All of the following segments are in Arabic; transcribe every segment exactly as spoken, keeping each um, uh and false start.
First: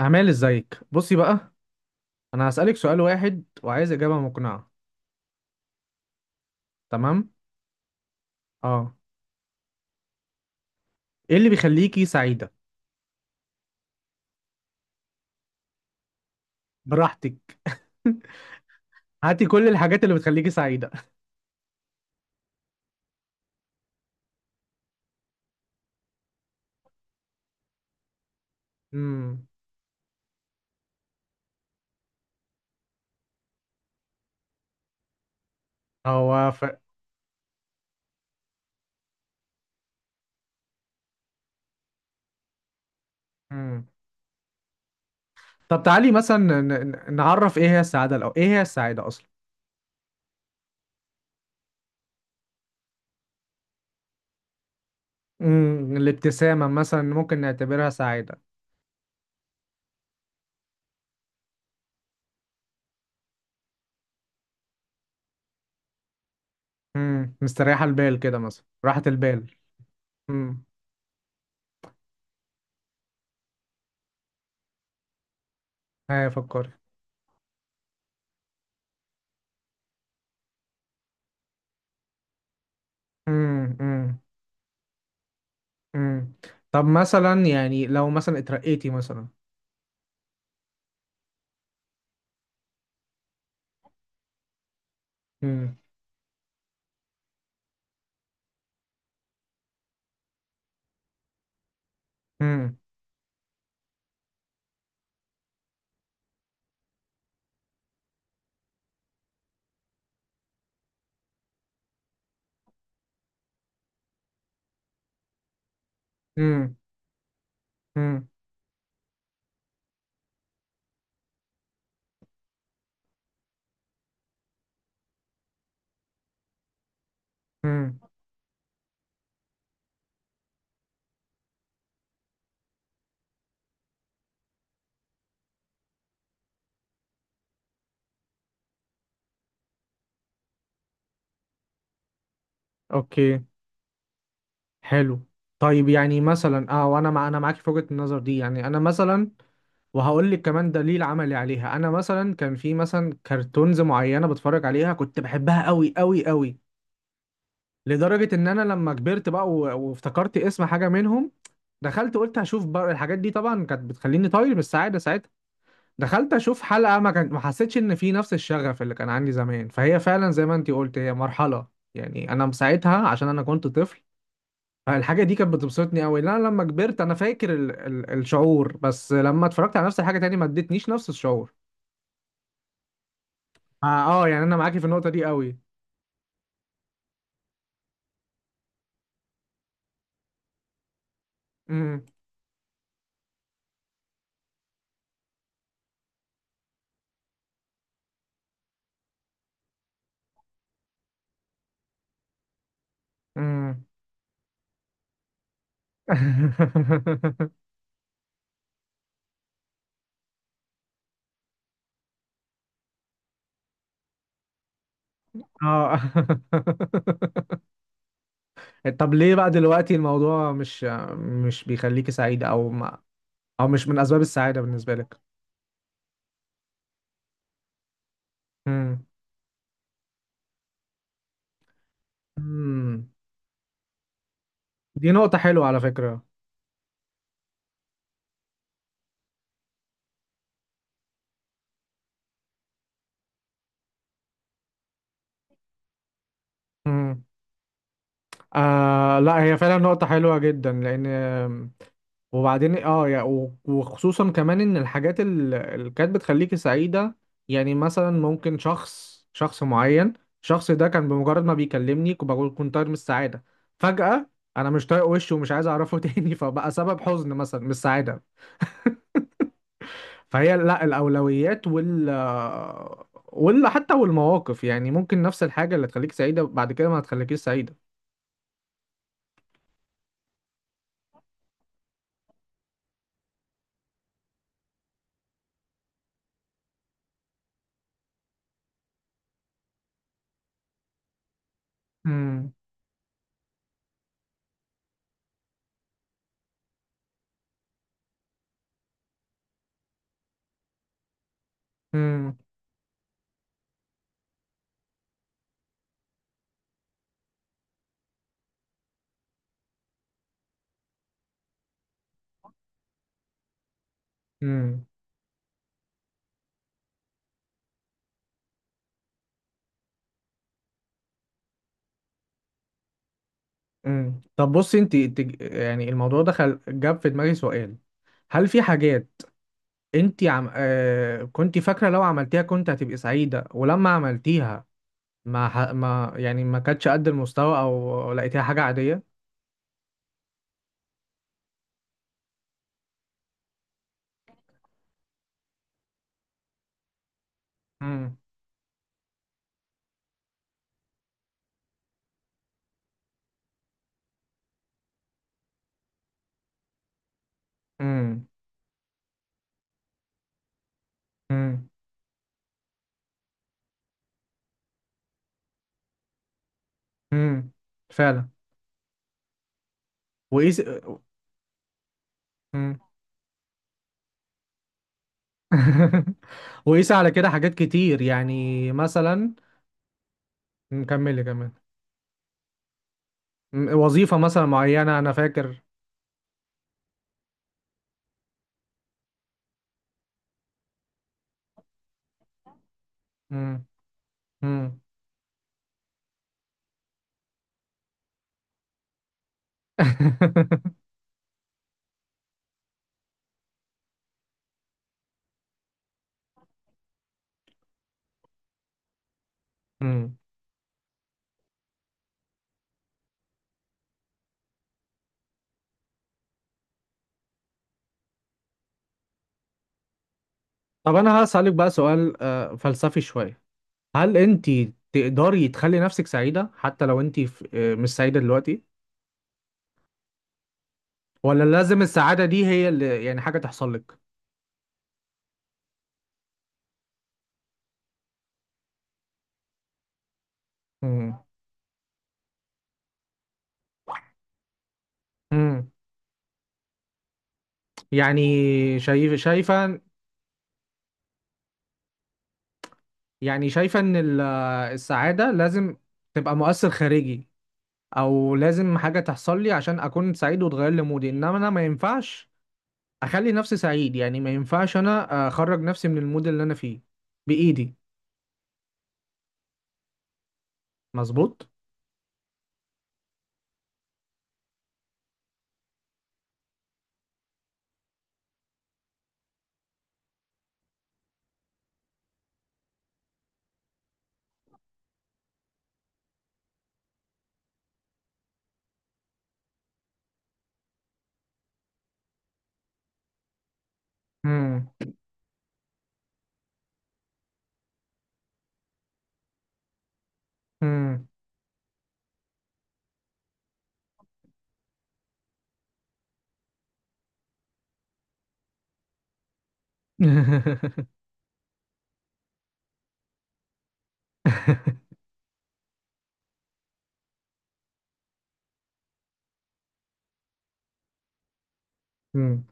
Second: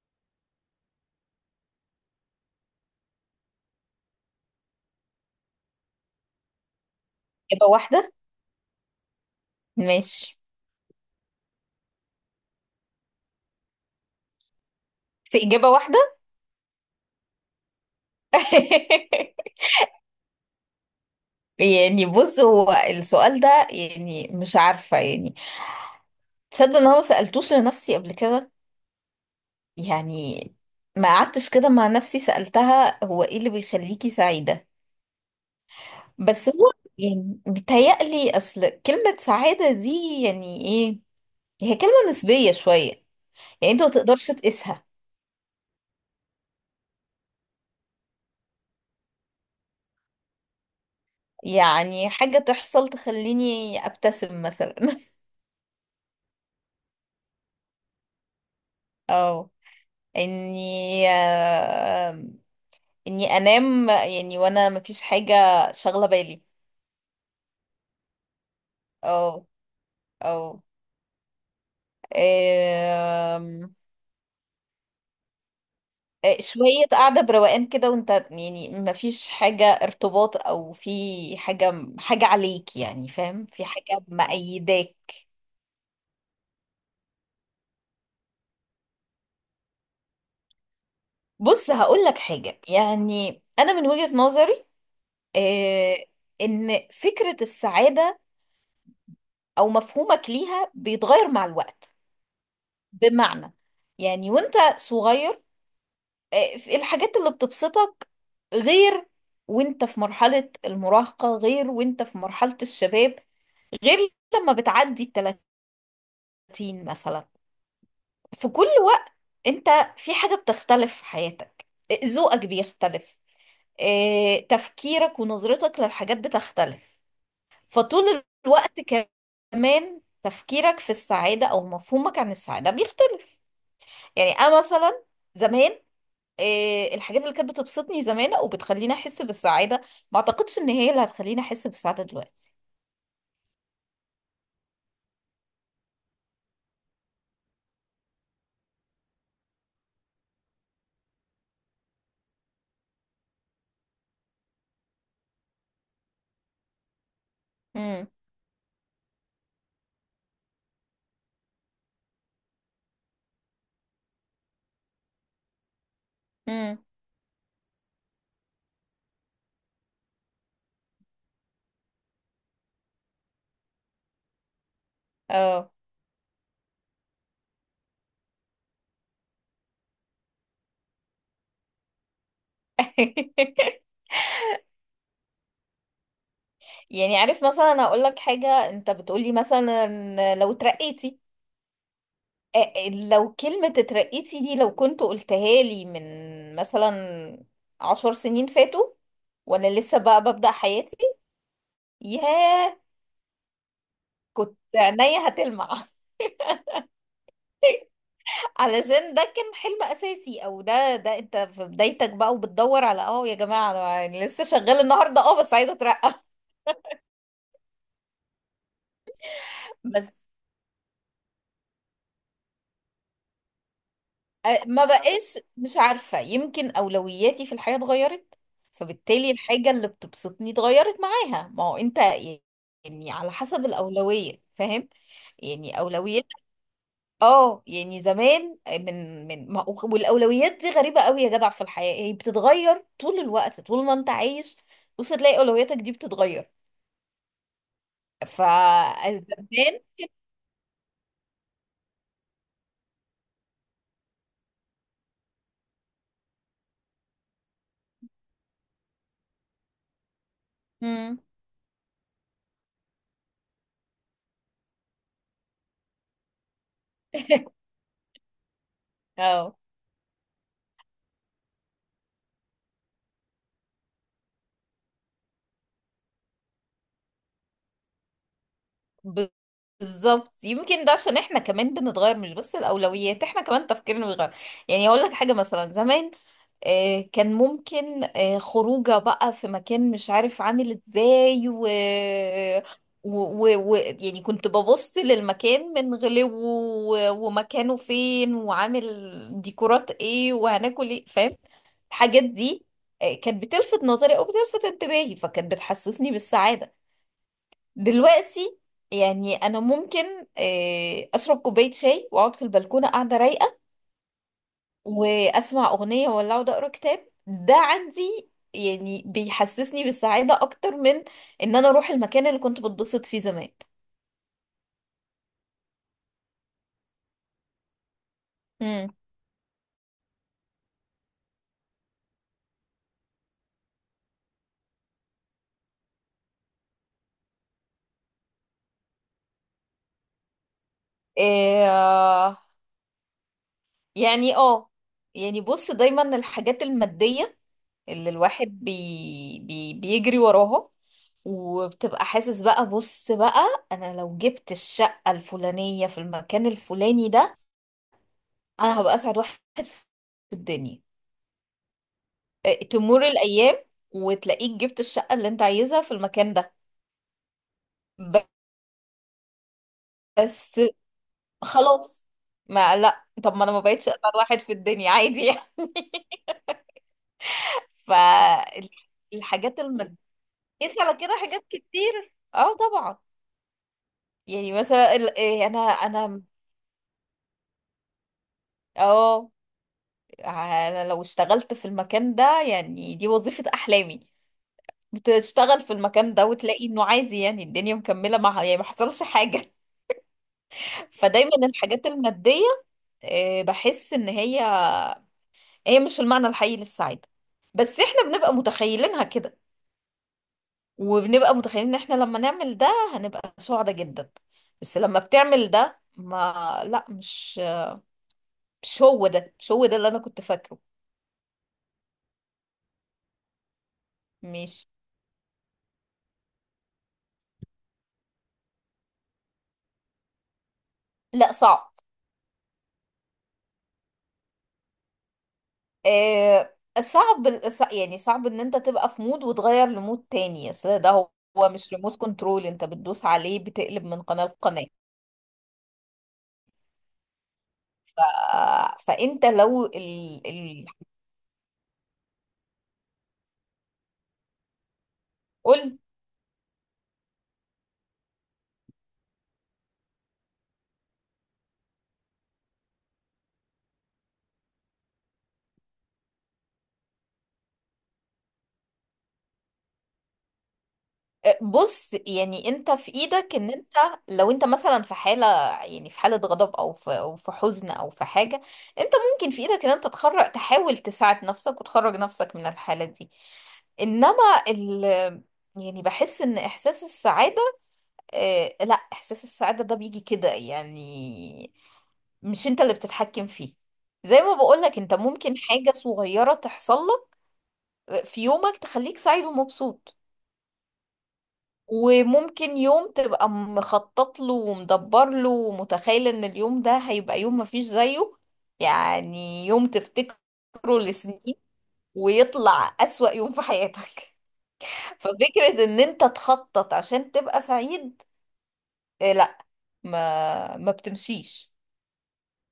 أعمال ازيك، بصي بقى. أنا هسألك سؤال واحد وعايز إجابة مقنعة. تمام. إجابة واحدة. اه. ماشي. ايه اللي بيخليكي سعيدة؟ بس إجابة واحدة. براحتك. هاتي كل الحاجات اللي بتخليكي سعيدة. يعني بص، هو السؤال ده يعني مش عارفة يعني، تصدق إن هو سألتوش لنفسي قبل كده؟ امم يعني ما قعدتش كده مع نفسي سألتها هو إيه اللي بيخليكي سعيدة. بس هو ف... هو يعني بيتهيألي أصل كلمة سعادة دي يعني إيه؟ هي كلمة نسبية شوية. يعني أنت مم. ما تقدرش تقيسها. طب تعالي مثلا ن... ن- نعرف ايه هي السعادة الأول، ايه هي السعادة أصلا؟ يعني حاجة تحصل تخليني أبتسم مثلا. امم الابتسامة مثلا ممكن نعتبرها سعادة. اه، اني آه، اني انام يعني، وانا مفيش حاجة شاغلة بالي. امم مستريحة البال كده، مثلا راحة او البال. او امم. آم، هي آه، فكري. شوية قاعدة بروقان كده، وانت يعني مفيش حاجة ارتباط، او في حاجة حاجة عليك، يعني فاهم، في امم، حاجة امم. مأيداك. امم. طب مثلا يعني لو مثلا اترقيتي مثلا. بص هقول لك حاجة، يعني انا من وجهة نظري، آه، ان فكرة السعادة او مفهومك ليها بيتغير مع الوقت. امم. بمعنى، يعني وانت صغير، آه، في الحاجات اللي بتبسطك غير، وانت في مرحلة المراهقة غير، وانت في مرحلة الشباب غير، لما بتعدي التلاتين امم. مثلا. امم. في كل وقت انت في حاجة بتختلف في حياتك، آه، ذوقك بيختلف، آه، تفكيرك ونظرتك للحاجات بتختلف. امم. فطول الوقت كمان تفكيرك في السعادة أو مفهومك عن السعادة بيختلف. يعني أنا مثلا زمان، آه، الحاجات اللي كانت بتبسطني زمان وبتخليني احس بالسعاده، ما اعتقدش ان هي اللي هتخليني احس بالسعاده دلوقتي. اوكي. حلو. طيب، يعني مثلا اه وانا مع انا معاك في وجهة النظر دي، يعني انا مثلا. وهقول لك كمان دليل عملي عليها، انا مثلا كان في مثلا كرتونز معينة بتفرج عليها كنت بحبها قوي قوي قوي. امم، لدرجة ان انا لما كبرت بقى و- وافتكرت اسم حاجة منهم، دخلت قلت هشوف بقى الحاجات دي. طبعا كانت بتخليني طاير من السعادة ساعتها. دخلت اشوف امم، حلقه ما كان ما حسيتش ان في نفس الشغف اللي كان عندي زمان، فهي فعلا زي ما انتي قلت، هي مرحله. يعني انا ساعتها عشان انا كنت طفل، فالحاجه دي كانت اه. بتبسطني قوي، لا لما كبرت انا فاكر ال ال الشعور، بس لما اتفرجت على نفس الحاجه تاني ما ادتنيش نفس الشعور. اه، آه، يعني انا معاكي في النقطه دي قوي. يعني عارف مثلا اقول لك حاجه، انت بتقولي مثلا لو اترقيتي، امم، آه، آه، لو كلمه اترقيتي دي لو كنت قلتها لي من مثلا عشر سنين فاتوا، وانا لسه بقى ببدأ حياتي، ياه، امم. كنت عينيا هتلمع. علشان ده كان حلم اساسي، او ده ده انت في بدايتك بقى وبتدور على، اه يا جماعه أنا يعني لسه شغال النهارده اه بس عايزه اه. اترقى. طب ليه بقى دلوقتي بس، الموضوع مش مش بيخليكي سعيده، او ما او مش من اسباب آه، السعاده ما بالنسبه لك؟ بقاش، مش عارفه، يمكن اولوياتي في الحياه اتغيرت، إمم. فبالتالي الحاجه اللي بتبسطني اتغيرت معاها. ما هو انت مم. يعني على حسب الاولويه، فاهم؟ دي نقطة حلوة يعني على فكرة. اولويات. اه يعني زمان، من من ما- والاولويات دي غريبه قوي يا جدع، في الحياه هي بتتغير طول الوقت، طول ما انت عايش بص تلاقي اولوياتك دي بتتغير. مم. آه، لا هي فعلا فالزبدان، نقطة حلوة جدا لأن آم، وبعدين اه يا- و- وخصوصا كمان إن الحاجات ال- اللي كانت بتخليكي سعيدة. يعني مثلا ممكن شخص شخص معين، الشخص ده كان امم، بمجرد ما بيكلمني كنت بقول كنت طاير من السعادة. فجأة أنا مش طايق وشه ومش عايز أعرفه تاني، فبقى سبب حزن مثلا مش سعادة. اه فهي لا، الاولويات وال ولا حتى والمواقف، يعني ممكن نفس الحاجه اللي تخليك سعيده بعد كده ما هتخليكيش سعيده. بالظبط، يمكن ده عشان احنا كمان بنتغير، مش بس الاولويات، احنا كمان تفكيرنا بيتغير. يعني اقول لك حاجه مثلا، زمان آه، كان ممكن آه، خروجه بقى في مكان مش عارف عامل ازاي، و... امم، و... و... و... يعني كنت ببص للمكان من غلوه، و... ومكانه فين، وعامل ديكورات ايه، وهناكل ايه، فاهم، الحاجات امم، دي آه، كانت بتلفت نظري او بتلفت انتباهي، فكانت بتحسسني بالسعادة. دلوقتي يعني انا ممكن آه، اشرب كوباية شاي واقعد في البلكونة قاعدة رايقة، امم، واسمع اغنيه ولا اقعد اقرا كتاب، ده عندي يعني بيحسسني بالسعاده اكتر من ان انا اروح المكان اللي كنت بتبسط فيه زمان. امم. طب بصي انت، يعني الموضوع ده خل... جاب في دماغي سؤال. هل في امم، حاجات انت عم... آه... كنت فاكره لو عملتيها كنت هتبقي سعيده، ولما عملتيها ما ح... ما يعني ما كانتش قد المستوى او لقيتيها حاجه عاديه؟ إيه يعني، اه يعني بص، دايما الحاجات الماديه اللي امم، الواحد بي بي بيجري وراها، وبتبقى حاسس بقى، بص بقى انا لو جبت الشقه الفلانيه في المكان الفلاني ده، امم، انا هبقى اسعد واحد في الدنيا. امم، آه، تمر الايام وتلاقيك جبت الشقه اللي انت عايزها في المكان ده، امم. فعلا. وايه س... بس خلاص. ما لا، طب ما انا ما بقتش اسعد واحد في الدنيا، عادي يعني. وقيس على كده حاجات كتير، يعني مثلا فالحاجات الماديه، قيس على كده نكمل حاجات كمان. كتير، اه طبعا. م- وظيفة مثلا يعني مثلا معينة أنا ال- إيه، انا فاكر. انا اه، أنا لو اشتغلت في المكان ده يعني دي وظيفه مم. احلامي، مم. بتشتغل في المكان ده وتلاقي انه عادي، يعني الدنيا مكمله معها، يعني ما حصلش حاجه. فدايما الحاجات الماديه، آه، بحس ان هي هي مش المعنى الحقيقي للسعاده، بس احنا بنبقى متخيلينها كده، مم. وبنبقى متخيلين ان احنا لما نعمل ده هنبقى سعداء جدا. بس لما بتعمل ده، ما لا، مش مش هو ده مش هو ده اللي انا كنت فاكره. طب أنا هسألك بقى سؤال آه، فلسفي شوية. هل أنت مش تقدري تخلي نفسك سعيدة حتى لو أنت في- آه، مش سعيدة دلوقتي، لا ولا صعب. لازم السعادة دي هي اللي يعني حاجة تحصل لك؟ آه صعب، صع- يعني صعب ان انت تبقى في مود وتغير لمود تاني، اصل ده هو، مم. هو مش ريموت كنترول انت بتدوس عليه بتقلب من قناة لقناة. مم. ف... يعني شايف فانت لو شايفة، ال... ال... يعني شايفة إن ال- آه، السعادة لازم قلت، تبقى مؤثر خارجي، او لازم حاجه تحصل لي عشان اكون سعيد وتغير لي مودي، انما انا ما ينفعش اخلي نفسي سعيد، يعني ما ينفعش انا اخرج نفسي من المود اللي انا فيه بايدي. مظبوط. بص يعني انت في ايدك ان انت، لو انت مثلا في حالة، يعني في حالة غضب، او في، او في حزن، او في حاجة، انت ممكن في ايدك ان انت تخرج تحاول تساعد نفسك وتخرج نفسك من الحالة دي. انما ال يعني بحس ان احساس السعادة، اه، لا احساس السعادة ده بيجي كده يعني، مش انت اللي بتتحكم فيه. زي ما امم، بقولك انت ممكن حاجة صغيرة تحصل لك آه، في يومك تخليك سعيد ومبسوط، امم. وممكن يوم تبقى مخطط له ومدبر له، ومتخيل ان اليوم ده هيبقى يوم مفيش زيه، يعني يوم تفتكره لسنين، ويطلع أسوأ يوم في حياتك. ففكرة ان انت تخطط عشان تبقى سعيد، آه، لا، ما ما بتمشيش. امم.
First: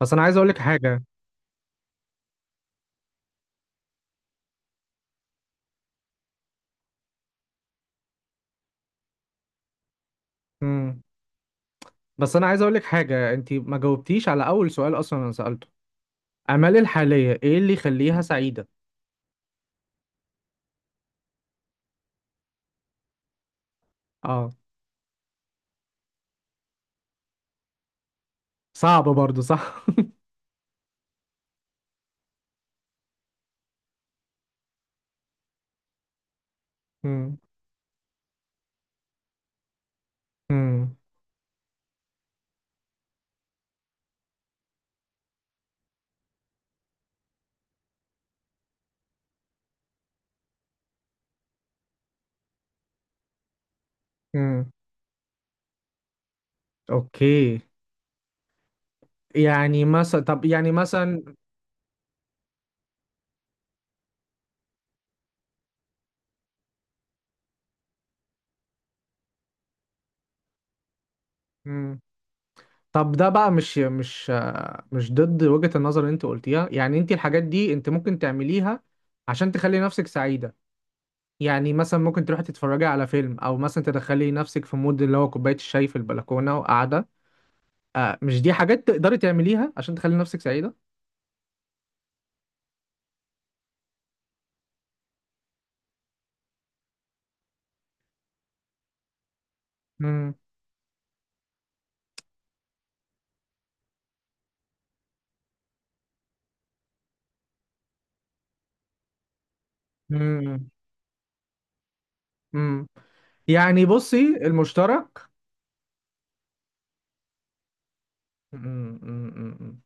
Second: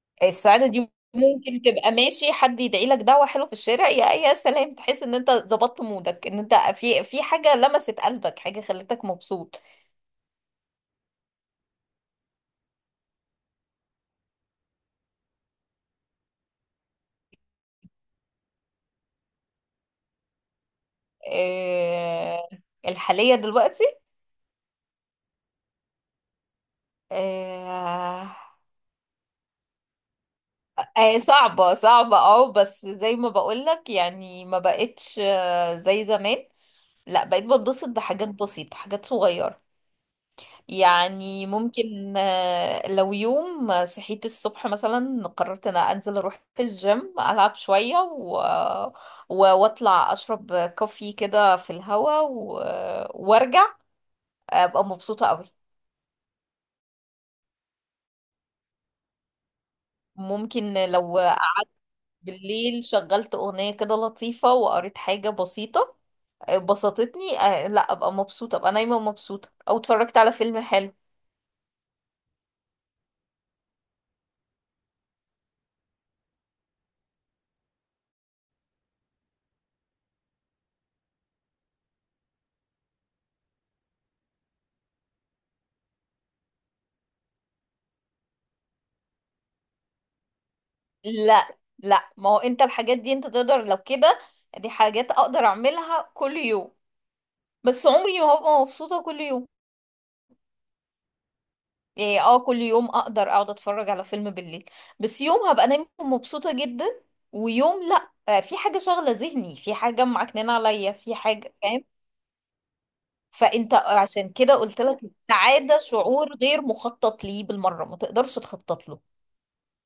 بس انا عايز اقول لك السعادة دي حاجه. ممكن تبقى ماشي حد يدعي لك دعوة حلوة في الشارع، يا يا سلام، تحس ان انت ظبطت مودك، ان انت في، في حاجة لمست قلبك، حاجة خلتك مبسوط. امم. بس انا عايز اقول لك حاجه، انت ما جاوبتيش على اول سؤال اصلا. انا سالته اعمالي الحاليه ايه اللي يخليها سعيده. آه، الحالية دلوقتي؟ اه. آه، صعب برضو، صح؟ آه، صعبة، صعبة، اه، بس زي ما بقولك يعني، ما بقتش آه، زي زمان، لا امم، بقيت بتبسط بحاجات بسيطة، حاجات صغيرة. امم، يعني ممكن آه، لو يوم صحيت الصبح مثلا، قررت ان أنا انزل اروح الجيم العب شوية، و... و- واطلع اشرب كوفي كده في الهوا، و... وارجع امم. ابقى مبسوطة قوي. اوكي. يعني مثلا طب يعني ممكن لو مثلا. بالليل شغلت أغنية كده لطيفة وقريت حاجة بسيطة بسطتني، آه، لا أبقى مبسوطة، أبقى نايمة مبسوطة، أو اتفرجت على فيلم حلو. مم. طب ده بقى مش مش مش ضد وجهة النظر اللي انت قلتيها، يعني انت الحاجات دي انت ممكن تعمليها عشان تخلي نفسك سعيدة. يعني مثلا ممكن تروحي تتفرجي على فيلم، او مثلا تدخلي نفسك في مود اللي هو كوباية الشاي في البلكونة وقاعدة. آه، مش دي حاجات تقدري تعمليها عشان تخلي نفسك سعيدة؟ لا لا، ما هو أنت الحاجات دي أنت تقدر، لو كده دي حاجات أقدر أعملها كل يوم، بس عمري ما هبقى مبسوطة كل يوم. امم، يعني اه كل يوم أقدر أقعد أتفرج على فيلم بالليل، بس يوم هبقى نايمة مبسوطة جدا، ويوم لا آه، في حاجة شاغلة ذهني، في حاجة معكنانة امم، عليا، في حاجة فاهم؟ امم. فانت يعني بصي عشان كده قلت لك، المشترك. السعادة شعور غير مخطط ليه بالمرة، ما تقدرش تخطط مم، له. مم، مم.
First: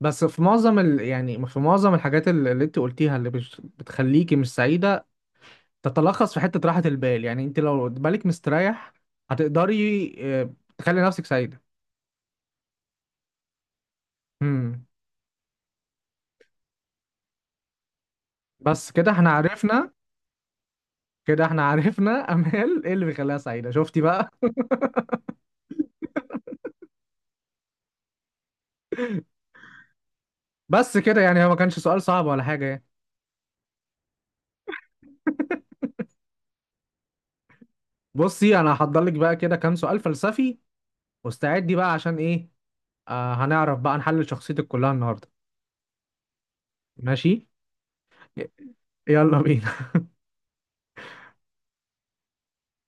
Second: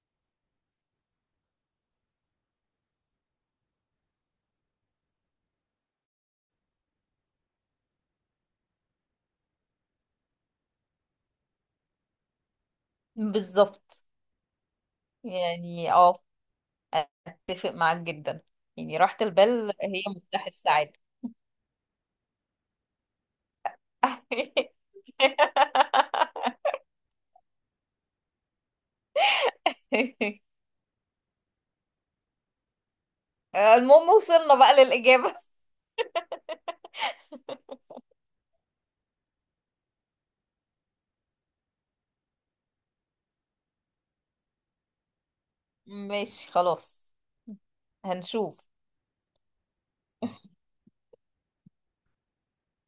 بس في معظم ال... يعني في معظم الحاجات اللي اللي انت قلتيها اللي بش... بتخليكي مش سعيدة تتلخص في حتة راحة البال، يعني انت لو بالك مستريح هتقدري آه، تخلي نفسك سعيدة. بالظبط. امم. يعني اه اتفق معاك جدا. بس يعني كده راحة احنا البال عرفنا. هي مفتاح السعادة. كده احنا عرفنا. امال ايه اللي بيخليها سعيدة، شفتي بقى؟ بس كده، يعني هو ما كانش سؤال صعب ولا حاجة يعني. المهم وصلنا بقى للإجابة. بصي انا هحضر لك بقى كده كام سؤال فلسفي، واستعدي بقى عشان ايه؟ آه، هنعرف بقى نحلل شخصيتك كلها النهاردة. ماشي، خلاص، ماشي. ي- هنشوف. يلا بينا.